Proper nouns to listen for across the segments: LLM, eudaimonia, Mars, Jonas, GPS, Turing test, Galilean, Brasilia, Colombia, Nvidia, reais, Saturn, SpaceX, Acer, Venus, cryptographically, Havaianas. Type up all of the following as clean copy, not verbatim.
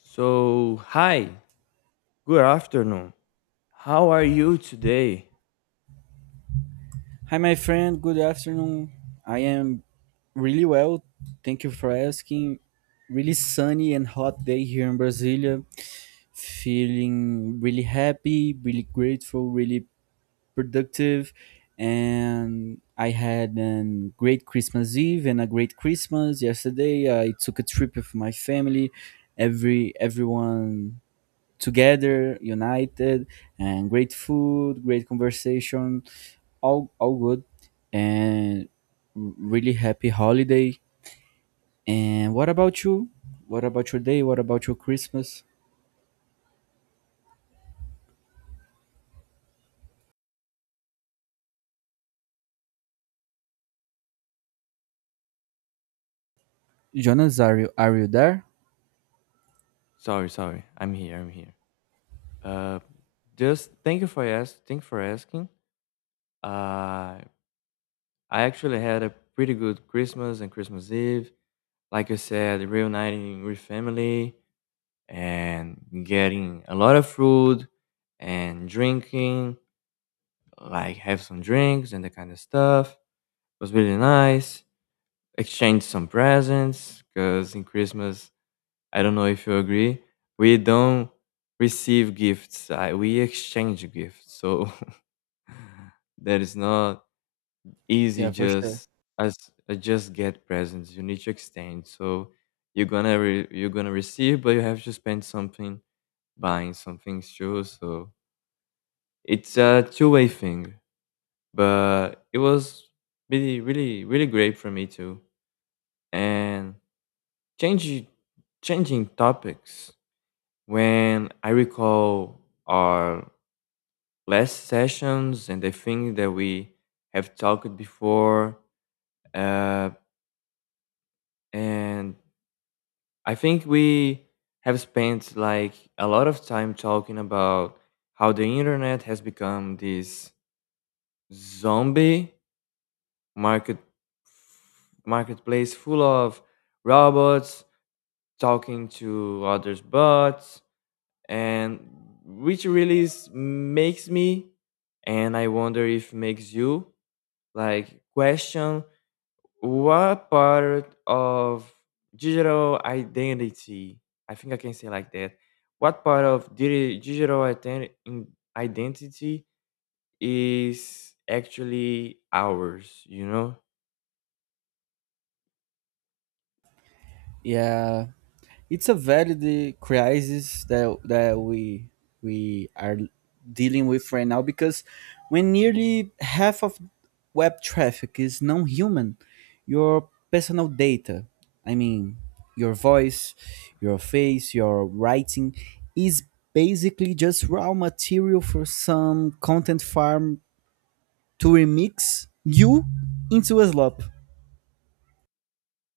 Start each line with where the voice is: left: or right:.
left: So, hi, good afternoon. How are you today?
right: Hi, my friend. Good afternoon. I am really well. Thank you for asking. Really sunny and hot day here in Brasilia. Feeling really happy, really grateful, really productive. And I had a great Christmas Eve and a great Christmas yesterday. I took a trip with my family. Everyone together, united, and great food, great conversation, all good, and really happy holiday. And what about you? What about your day? What about your Christmas? Jonas, are you there?
left: Sorry, sorry, I'm here, I'm here. Uh, just thank you for asking. Thank you for asking. Uh, I actually had a pretty good Christmas and Christmas Eve. Like I said, reuniting with family and getting a lot of food and drinking, like have some drinks and that kind of stuff. It was really nice. Exchanged some presents because in Christmas I don't know if you agree. We don't receive gifts. We exchange gifts. So that is not easy
right: Yeah, for sure.
left: just as just get presents. You need to exchange. So you're gonna receive, but you have to spend something buying something too. So it's a two-way thing. But it was really really really great for me too. And changing changing topics. When I recall our last sessions and the things that we have talked before, uh, and I think we have spent like a lot of time talking about how the internet has become this zombie market marketplace full of robots talking to others bots, and which really makes me, and I wonder if makes you like question what part of digital identity, I think I can say like that, what part of identity is actually ours.
right: Yeah, it's a valid crisis that that we are dealing with right now because when nearly half of web traffic is non-human, your personal data, I mean, your voice, your face, your writing is basically just raw material for some content farm to remix you into a slop.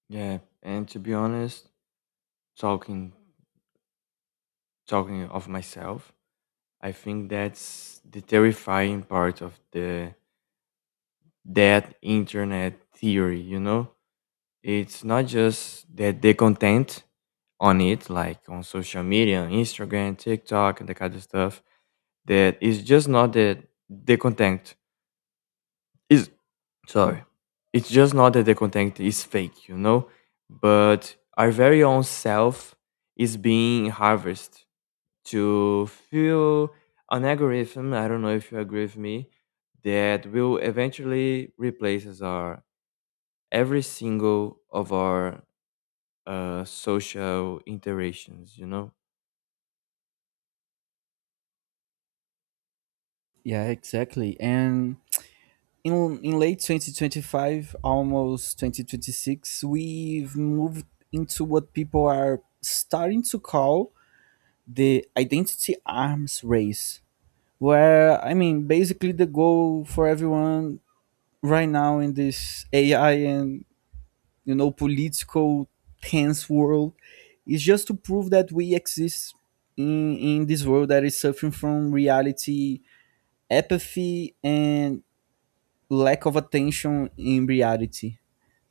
left: Yeah, and to be honest, talking talking of myself, I think that's the terrifying part of the that internet theory. It's not just that the content on it, like on social media, on Instagram, TikTok, and the kind of stuff, that the content is sorry it's just not that the content is fake, you know, but our very own self is being harvested to feel an algorithm, I don't know if you agree with me, that will eventually replaces our every single of our social interactions, you know?
right: Yeah, exactly. And in late 2025, almost 2026, we've moved into what people are starting to call the identity arms race, where I mean, basically, the goal for everyone right now in this AI and you know political tense world is just to prove that we exist in this world that is suffering from reality apathy and lack of attention in reality.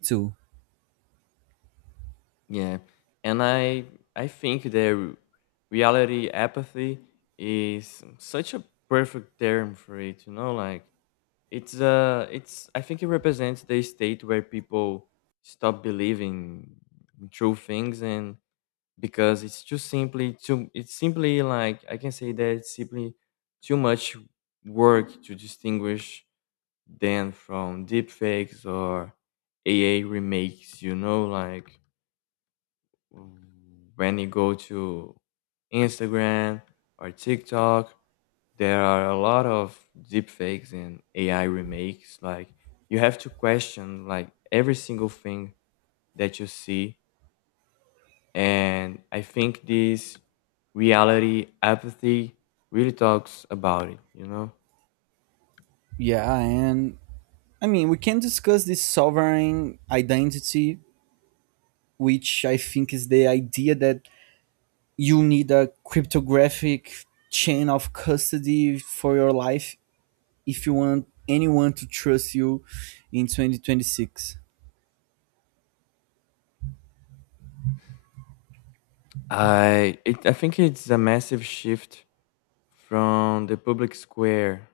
right: too.
left: Yeah, and I think that reality apathy is such a perfect term for it. Like, it's I think it represents the state where people stop believing in true things, and because it's simply, like I can say that it's simply too much work to distinguish than from deepfakes or AI remakes. You know, like when you go to Instagram or TikTok, there are a lot of deepfakes and AI remakes. Like you have to question like every single thing that you see, and I think this reality apathy really talks about it. You know,
right: Yeah, and I mean, we can discuss this sovereign identity, which I think is the idea that you need a cryptographic chain of custody for your life if you want anyone to trust you in 2026.
left: I think it's a massive shift from the public square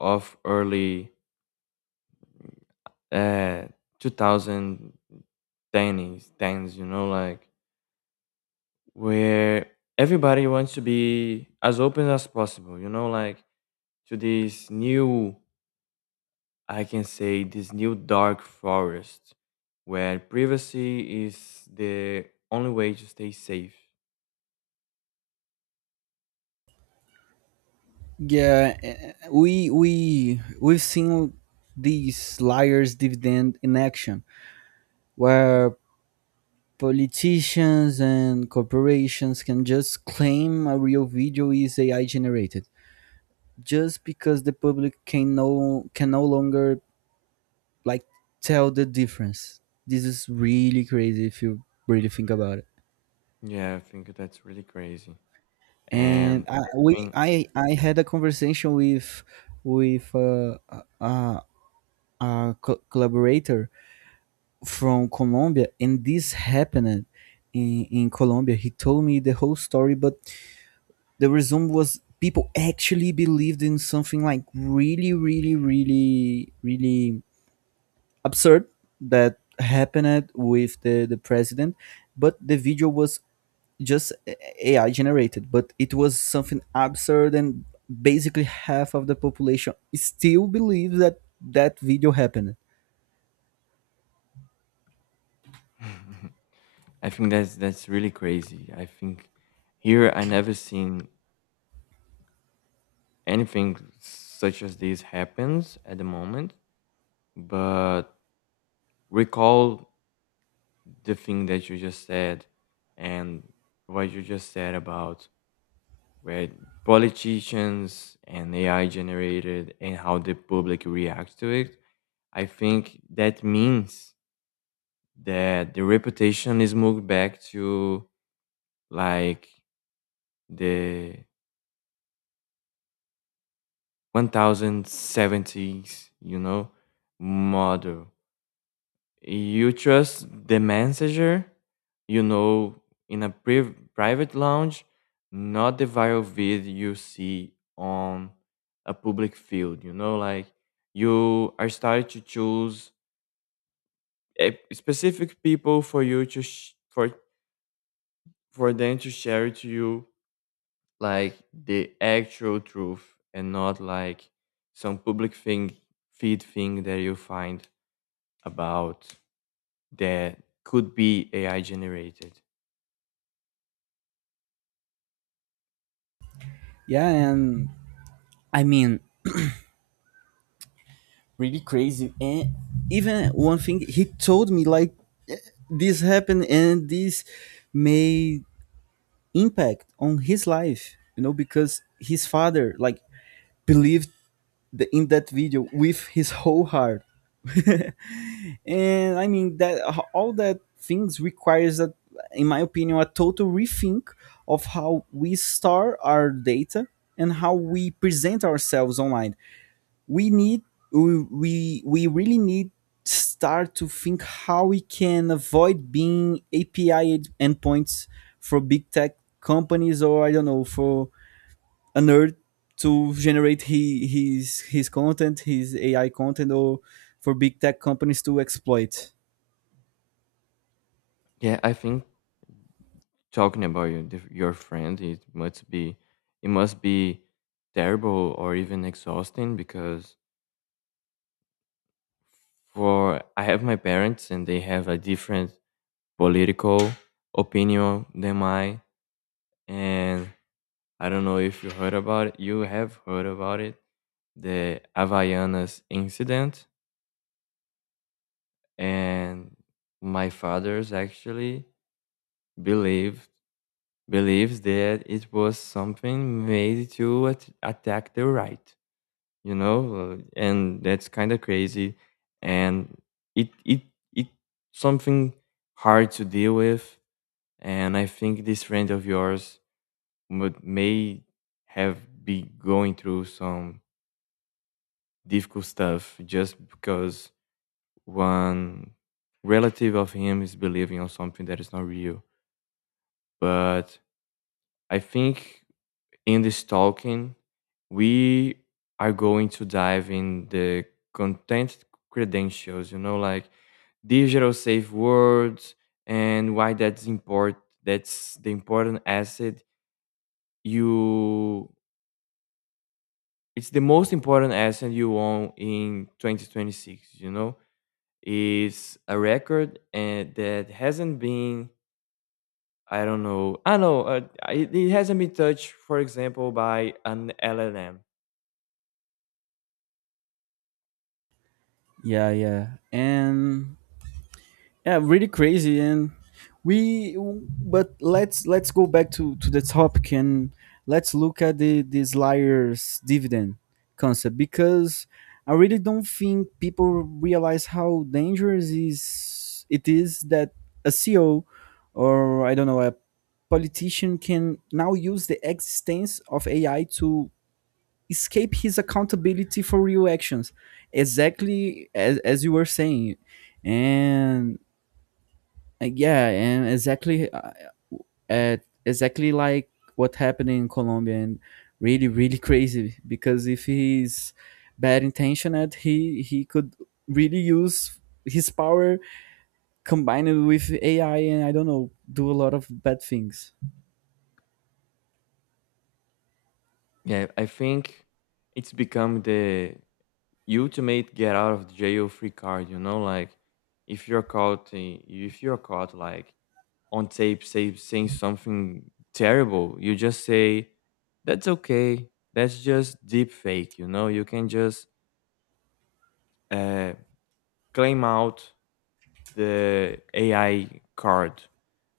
left: of early uh, 2010s, 10s, you know, like where everybody wants to be as open as possible, you know, like to this new, I can say, this new dark forest where privacy is the only way to stay safe.
right: Yeah, we we've seen these liars dividend in action where politicians and corporations can just claim a real video is AI generated just because the public can can no longer like tell the difference. This is really crazy if you really think about it.
left: Yeah, I think that's really crazy.
right: And
left: And
right: I,
left: I
right: we
left: think.
right: I had a conversation with with a, a collaborator from Colombia, and this happened in Colombia. He told me the whole story, but the resume was people actually believed in something like really, really, really, really absurd that happened with the president, but the video was just AI generated, but it was something absurd, and basically half of the population still believes that that video happened.
left: I think that's really crazy. I think here I never seen anything such as this happens at the moment. But recall the thing that you just said and what you just said about where politicians and AI generated and how the public reacts to it. I think that means that the reputation is moved back to like the 1070s, you know, model. You trust the messenger, you know, in a private lounge, not the viral vid you see on a public field, you know, like you are starting to choose a specific people for you to for them to share it to you like the actual truth and not like some public thing feed thing that you find about that could be AI generated.
right: Yeah, and I mean, really crazy. And even one thing he told me, like eh, this happened and this made impact on his life, you know, because his father like believed in that video with his whole heart. And I mean that all that things requires that, in my opinion, a total rethink of how we store our data and how we present ourselves online. We need we really need start to think how we can avoid being API endpoints for big tech companies or I don't know for a nerd to generate his content, his AI content, or for big tech companies to exploit.
left: Yeah, I think talking about your friend, it must be terrible or even exhausting, because for I have my parents and they have a different political opinion than mine, and I don't know if you heard about it. You have heard about it, the Havaianas incident, and my father's actually believed believes that it was something made to attack the right, you know, and that's kind of crazy, and it it it something hard to deal with, and I think this friend of yours would may have be going through some difficult stuff just because one relative of him is believing on something that is not real. But I think in this talking, we are going to dive in the content credentials, you know, like digital safe words and why that's import. That's the important asset you. It's the most important asset you own in 2026. You know, is a record and that hasn't been I don't know. I know. It hasn't been touched, for example, by an LLM.
right: Yeah yeah and Yeah, really crazy. And we, but let's go back to the topic and let's look at the this liar's dividend concept because I really don't think people realize how dangerous is it is that a CEO or I don't know a politician can now use the existence of AI to escape his accountability for real actions, exactly as you were saying. And Yeah, and exactly at exactly like what happened in Colombia, and really really crazy because if he's bad intentioned he could really use his power combined with AI and I don't know do a lot of bad things.
left: Yeah, I think it's become the ultimate get out of jail free card. You know, like if you're caught, if you're caught like on tape, saying something terrible, you just say that's okay. That's just deep fake. You know, you can just uh, claim out the AI card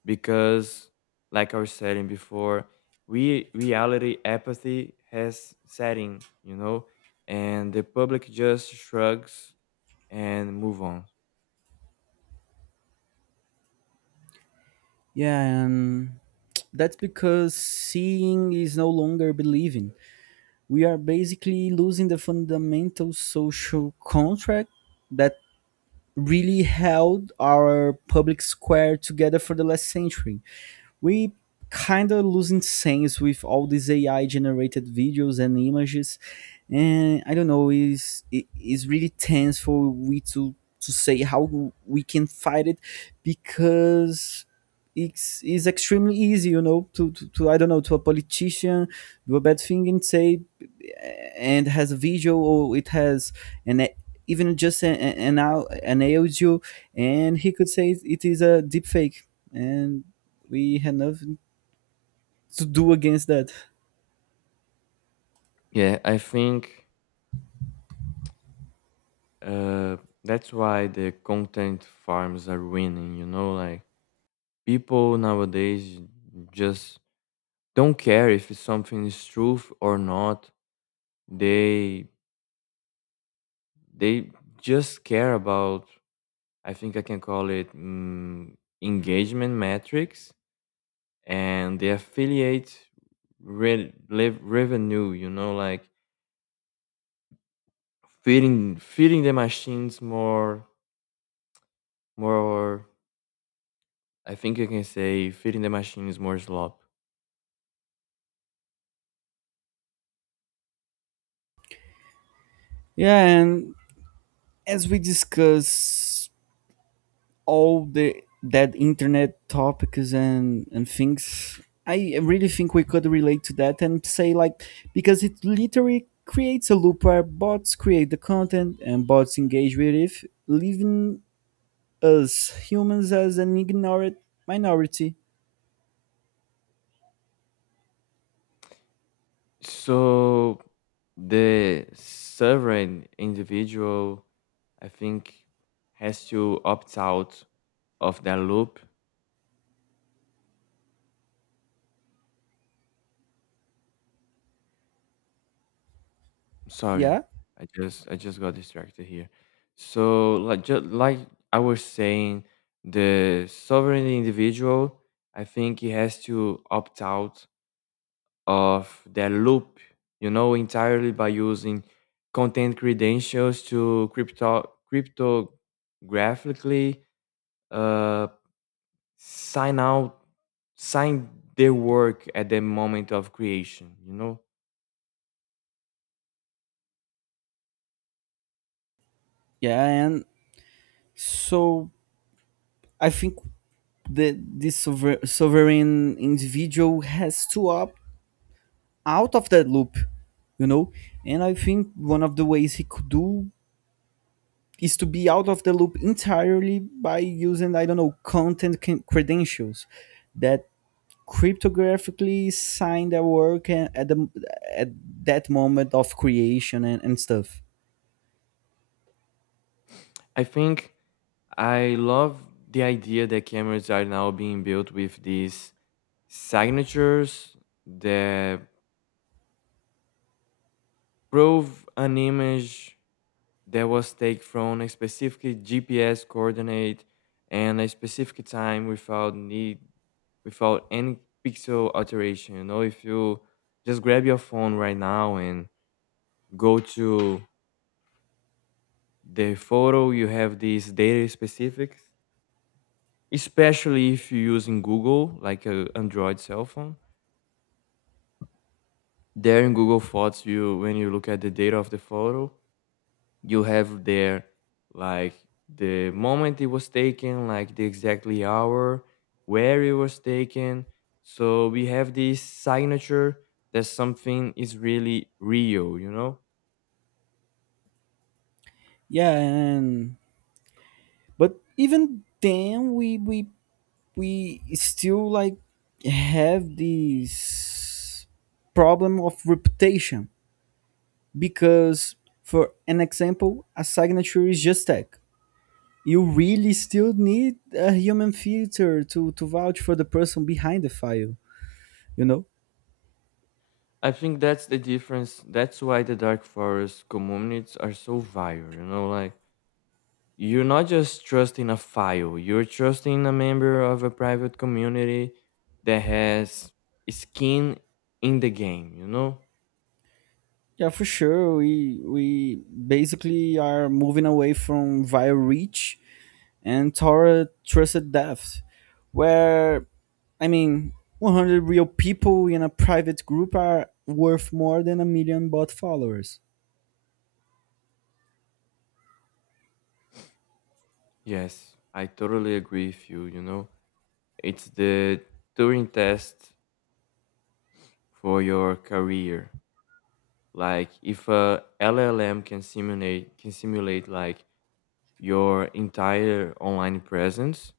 left: because, like I was saying before, we reality apathy has setting, you know, and the public just shrugs and move on
right: Yeah, and that's because seeing is no longer believing. We are basically losing the fundamental social contract that really held our public square together for the last century. We kind of losing sense with all these AI generated videos and images, and I don't know. Is it is really tense for we to say how we can fight it because it's extremely easy, you know, to, I don't know, to a politician do a bad thing and say, and has a video or it has an even just an audio, and he could say it is a deep fake, and we have nothing to do against that.
left: yeah I think uh, that's why the content farms are winning, you know, like people nowadays just don't care if something is truth or not. They they just care about, I think I can call it, engagement metrics and the affiliate revenue. You know, like feeding the machines more. I think you can say feeding the machines more slop.
right: Yeah, and as we discuss all the that internet topics and things, I really think we could relate to that and say like because it literally creates a loop where bots create the content and bots engage with it, leaving us humans as an ignorant minority.
left: So the sovereign individual, I think, has to opt out of that loop. Sorry,
right: yeah
left: I just got distracted here. So like, just like I was saying, the sovereign individual, I think he has to opt out of that loop, you know, entirely by using content credentials to cryptographically uh sign out sign their work at the moment of creation, you know?
right: yeah and So I think the this sovereign individual has to opt out of that loop, you know, and I think one of the ways he could do is to be out of the loop entirely by using I don't know content credentials that cryptographically sign their work and at the at that moment of creation and stuff.
left: I think I love the idea that cameras are now being built with these signatures that prove an image that was taken from a specific GPS coordinate and a specific time without any pixel alteration. You know, if you just grab your phone right now and go to the photo, you have these data specifics, especially if you're using Google, like a Android cell phone, there in Google Photos, you when you look at the data of the photo, you have there like the moment it was taken, like the exactly hour, where it was taken. So we have this signature that something is really real, you know?
right: Yeah, and but even then we still like have this problem of reputation because for an example a signature is just tech. You really still need a human filter to vouch for the person behind the file, you know.
left: I think that's the difference. That's why the dark forest communities are so viral, you know, like you're not just trusting a file, you're trusting a member of a private community that has skin in the game.
right: Yeah, for sure. We basically are moving away from via reach and toward trusted depth where I mean 100 real people in a private group are worth more than a million bot followers.
left: Yes, I totally agree with you you know It's the Turing test for your career. Like if a LLM can simulate like your entire online presence,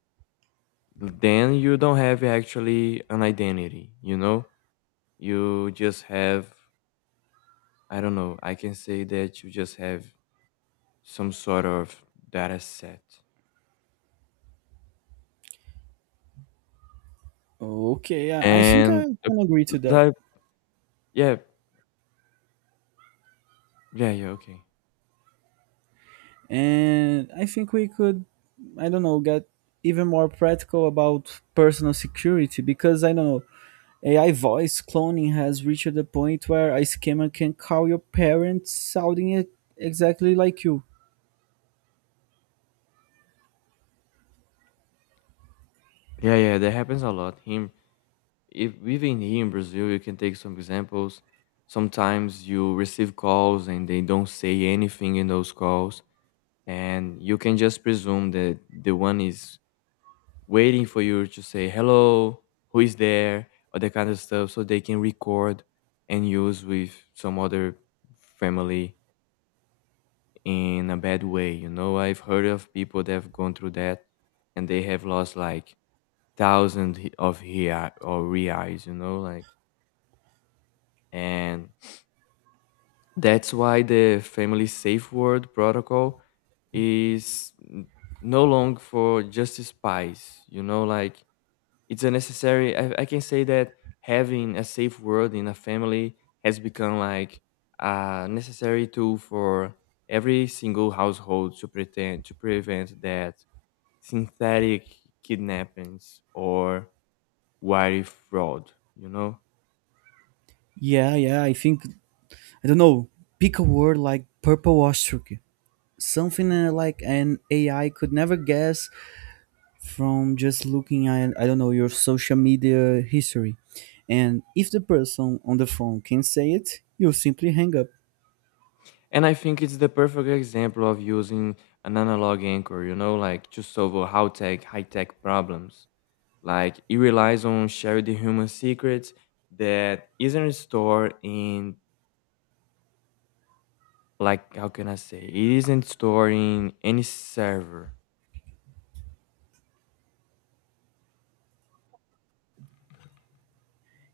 left: then you don't have actually an identity. You just have, I don't know. I can say that you just have some sort of data set.
right: Okay, I think I
left: And
right: can agree to that.
left: like, yeah, yeah, yeah, okay.
right: And I think we could, I don't know, get even more practical about personal security because I don't know, AI voice cloning has reached the point where a scammer can call your parents sounding it exactly like you.
left: Yeah, yeah, that happens a lot. Him, if even here in Brazil you can take some examples. Sometimes you receive calls and they don't say anything in those calls, and you can just presume that the one is waiting for you to say hello, who is there, or that kind of stuff, so they can record and use with some other family in a bad way. You know, I've heard of people that have gone through that and they have lost like thousands of real or reais, you know, like, and that's why the family safe word protocol is no long for just spies, you know, like it's a necessary, I can say that having a safe word in a family has become like a necessary tool for every single household to pretend to prevent that synthetic kidnappings or wire fraud, you know?
right: Yeah, yeah, I think, I don't know, pick a word like purple ostrich, something like an AI could never guess from just looking at I don't know your social media history. And if the person on the phone can say it, you simply hang up.
left: And I think it's the perfect example of using an analog anchor, you know, like to solve a high tech problems. Like it relies on shared human secrets that isn't stored in, like, how can I say, it isn't stored in any server.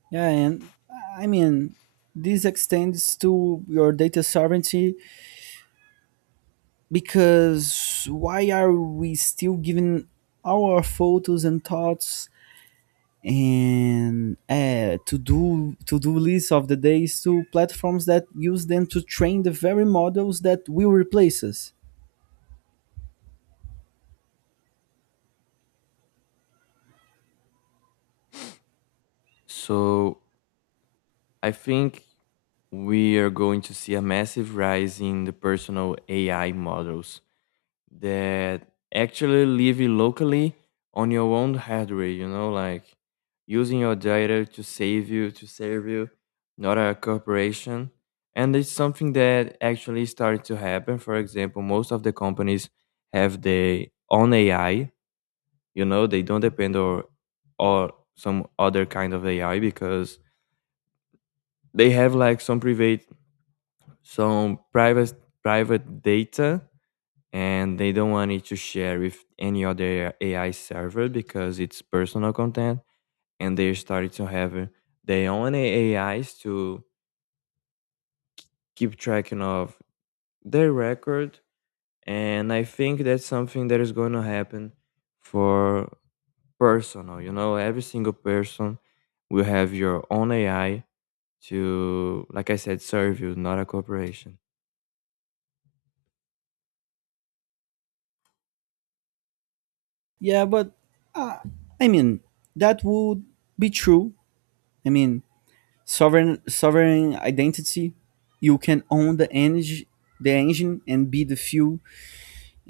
right: Yeah, and I mean this extends to your data sovereignty because why are we still giving our photos and thoughts and to do lists of the days to platforms that use them to train the very models that will replace us?
left: So I think we are going to see a massive rise in the personal AI models that actually live it locally on your own hardware, you know, like using your data to save you to serve you, not a corporation. And it's something that actually started to happen. For example, most of the companies have their own AI, you know, they don't depend or some other kind of AI, because they have like some private private data, and they don't want it to share with any other AI server because it's personal content. And they started to have their own AIs to keep tracking of their record. And I think that's something that is going to happen for personal. You know, every single person will have your own AI to, like I said, serve you, not a corporation.
right: Yeah, but uh, I mean that would be true. I mean sovereign identity. You can own the engine, and be the fuel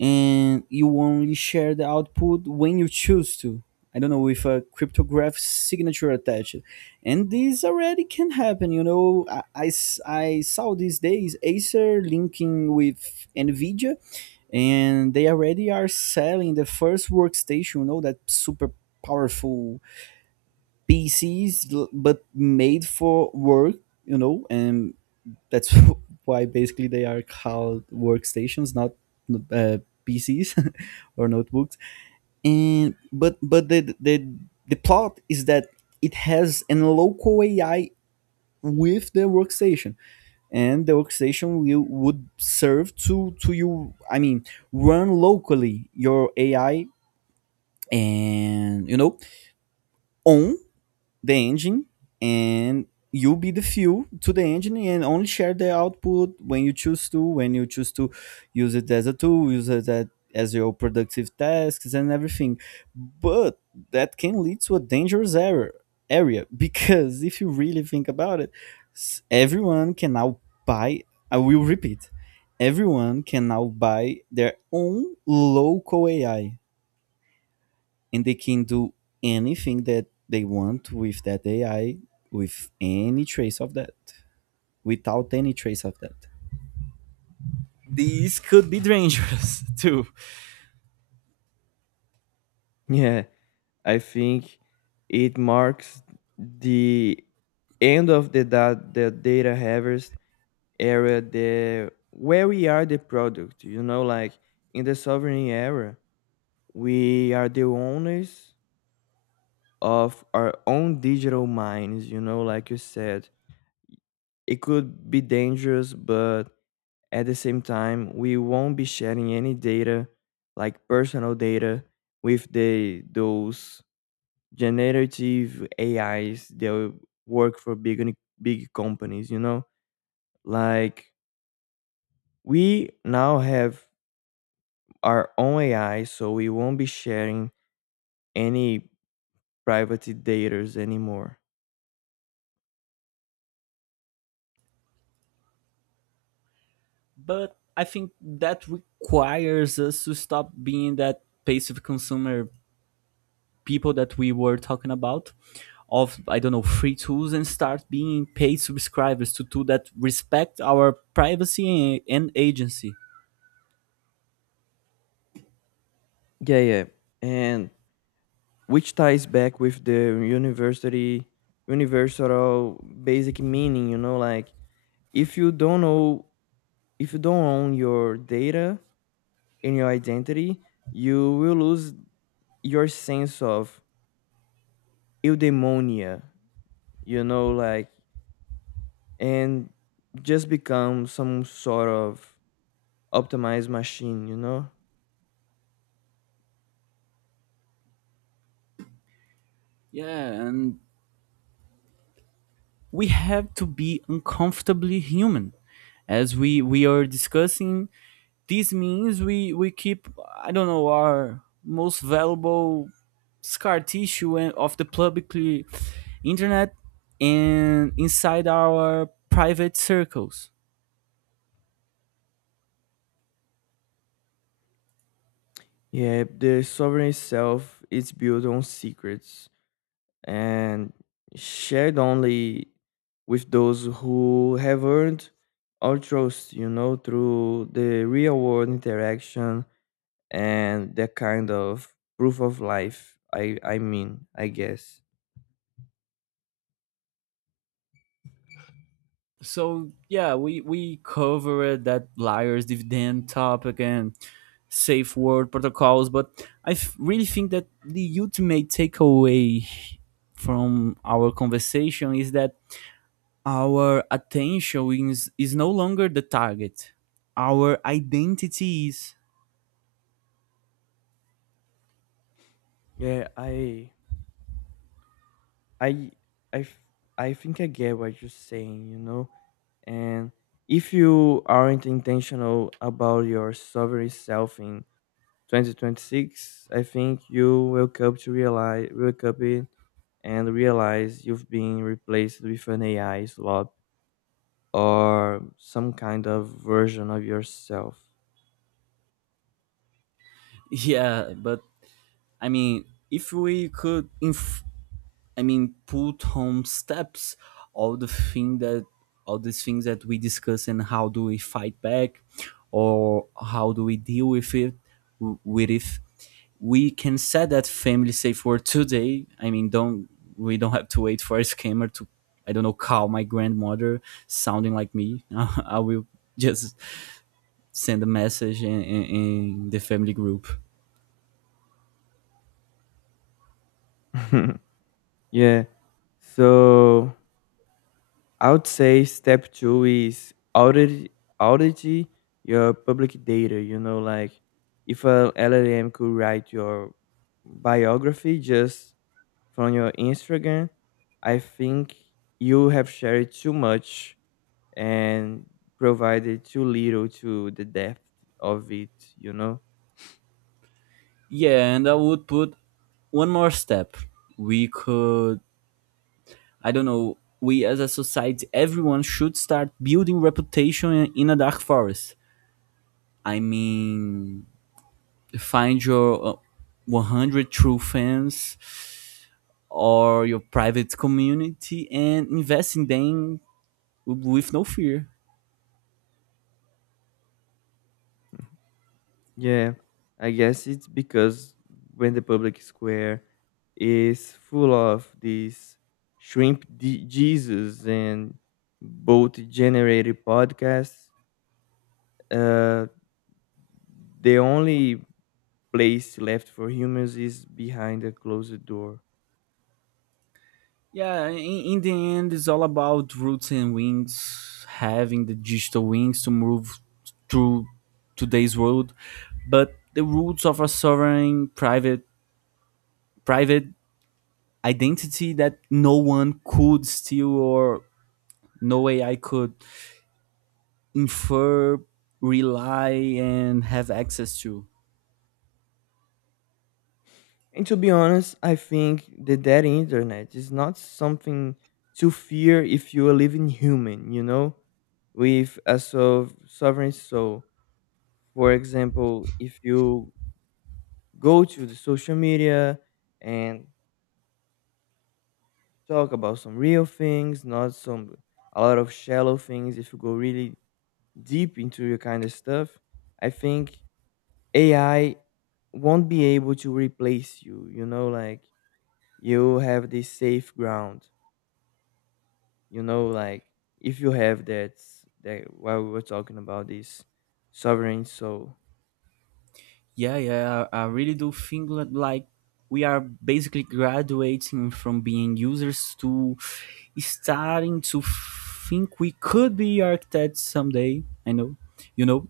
right: and you only share the output when you choose to. I don't know with a cryptographic signature attached, and this already can happen. You know, I saw these days Acer linking with Nvidia, and they already are selling the first workstation. You know that super powerful PCs, but made for work. You know, and that's why basically they are called workstations not uh, PCs or notebooks. And But the plot is that it has an local AI with the workstation and the workstation will would serve to you. I mean run locally your AI, and you know on the engine, and you be the fuel to the engine and only share the output when you choose to, when you choose to use it as a tool, use it as your productive tasks and everything. But that can lead to a dangerous error area because if you really think about it, everyone can now buy, I will repeat, everyone can now buy their own local AI and they can do anything that they want with that AI with any trace of that, without any trace of that. These could be dangerous too,
left: Yeah. I think it marks the end of the data harvest era, the where we are the product. You know, like in the sovereign era, we are the owners of our own digital minds. You know, like you said, it could be dangerous, but at the same time, we won't be sharing any data, like personal data, with the those generative AIs that work for big companies, you know? Like we now have our own AI, so we won't be sharing any private data's anymore.
right: but I think that requires us to stop being that passive consumer people that we were talking about of I don't know free tools and start being paid subscribers to tools that respect our privacy and agency.
left: Yeah, yeah. And which ties back with the university universal basic meaning, you know, like if you don't know if you don't own your data and your identity, you will lose your sense of eudaimonia, you know, like, and just become some sort of optimized machine, you know?
right: Yeah, and we have to be uncomfortably human. As we are discussing, this means we keep I don't know our most valuable scar tissue of the publicly internet and inside our private circles.
left: Yeah, the sovereign itself is built on secrets and shared only with those who have earned our trust, you know, through the real world interaction and that kind of proof of life. I mean, I guess.
right: So yeah, we covered that liars dividend topic and safe word protocols, but I really think that the ultimate takeaway from our conversation is that our attention is no longer the target. Our identity is.
left: Yeah, I I I think I get what you're saying, you know. And if you aren't intentional about your sovereign self in 2026, I think you wake up in and realize you've been replaced with an AI slot or some kind of version of yourself.
right: Yeah, but I mean, if we could, I mean, put on steps all the thing that all these things that we discuss and how do we fight back, or how do we deal with it, with if we can set that family safe word today. I mean, don't we don't have to wait for a scammer to, I don't know, call my grandmother sounding like me. I will just send a message in the family group.
left: Yeah. So I would say step two is audit your public data. You know, like if a LLM could write your biography just from your Instagram, I think you have shared too much and provided too little to the depth of it. You know,
right: Yeah, and I would put one more step. We could, I don't know, we as a society, everyone should start building reputation in a dark forest. I mean, find your 100 true fans or your private community and invest in them with no fear.
left: yeah, I guess it's because when the public square is full of these Jesus and both generated podcasts, uh, the only place left for humans is behind a closed door.
right: Yeah, in the end, it's all about roots and wings, having the digital wings to move through today's world, but the roots of a sovereign private identity that no one could steal or no AI could infer, rely, and have access to.
left: And to be honest, I think that internet is not something to fear if you are living human, you know, with a sovereign soul. For example, if you go to the social media and talk about some real things, not some a lot of shallow things. If you go really deep into your kind of stuff, I think AI won't be able to replace you. You know, like you have this safe ground. You know, like if you have that while we were talking about this sovereign soul.
right: Yeah, yeah, I really do think that like we are basically graduating from being users to starting to think we could be architects someday. I know, you know,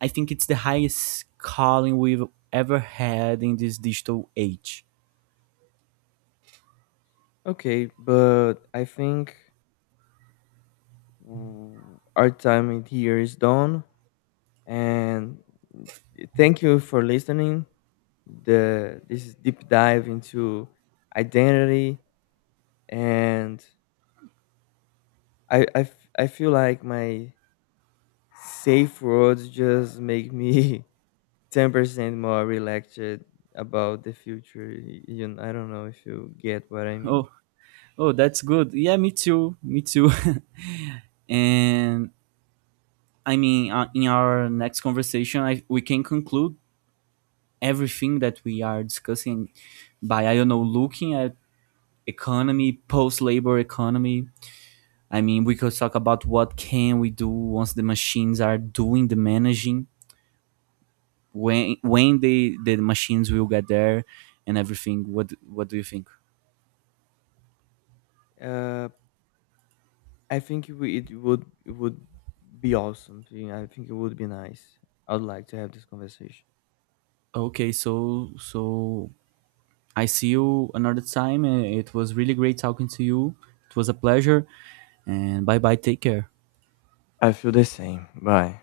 right: I think it's the highest calling we've ever had in this digital age.
left: Okay, but I think mm, our time in here is done, and thank you for listening. The this is deep dive into identity, and I I feel like my safe words just make me 10% more relaxed about the future. You know, I don't know if you get what I mean.
right: Oh, oh, that's good. Yeah, me too. Me too. And I mean, in our next conversation, we can conclude everything that we are discussing by I don't know looking at economy, post-labor economy. I mean, we could talk about what can we do once the machines are doing the managing, when the machines will get there, and everything. What do you think?
left: Uh, I think it would be awesome. I think it would be nice. I'd like to have this conversation.
right: Okay, so so I see you another time. And It was really great talking to you. It was a pleasure, and bye bye. Take care.
left: I feel the same. Bye.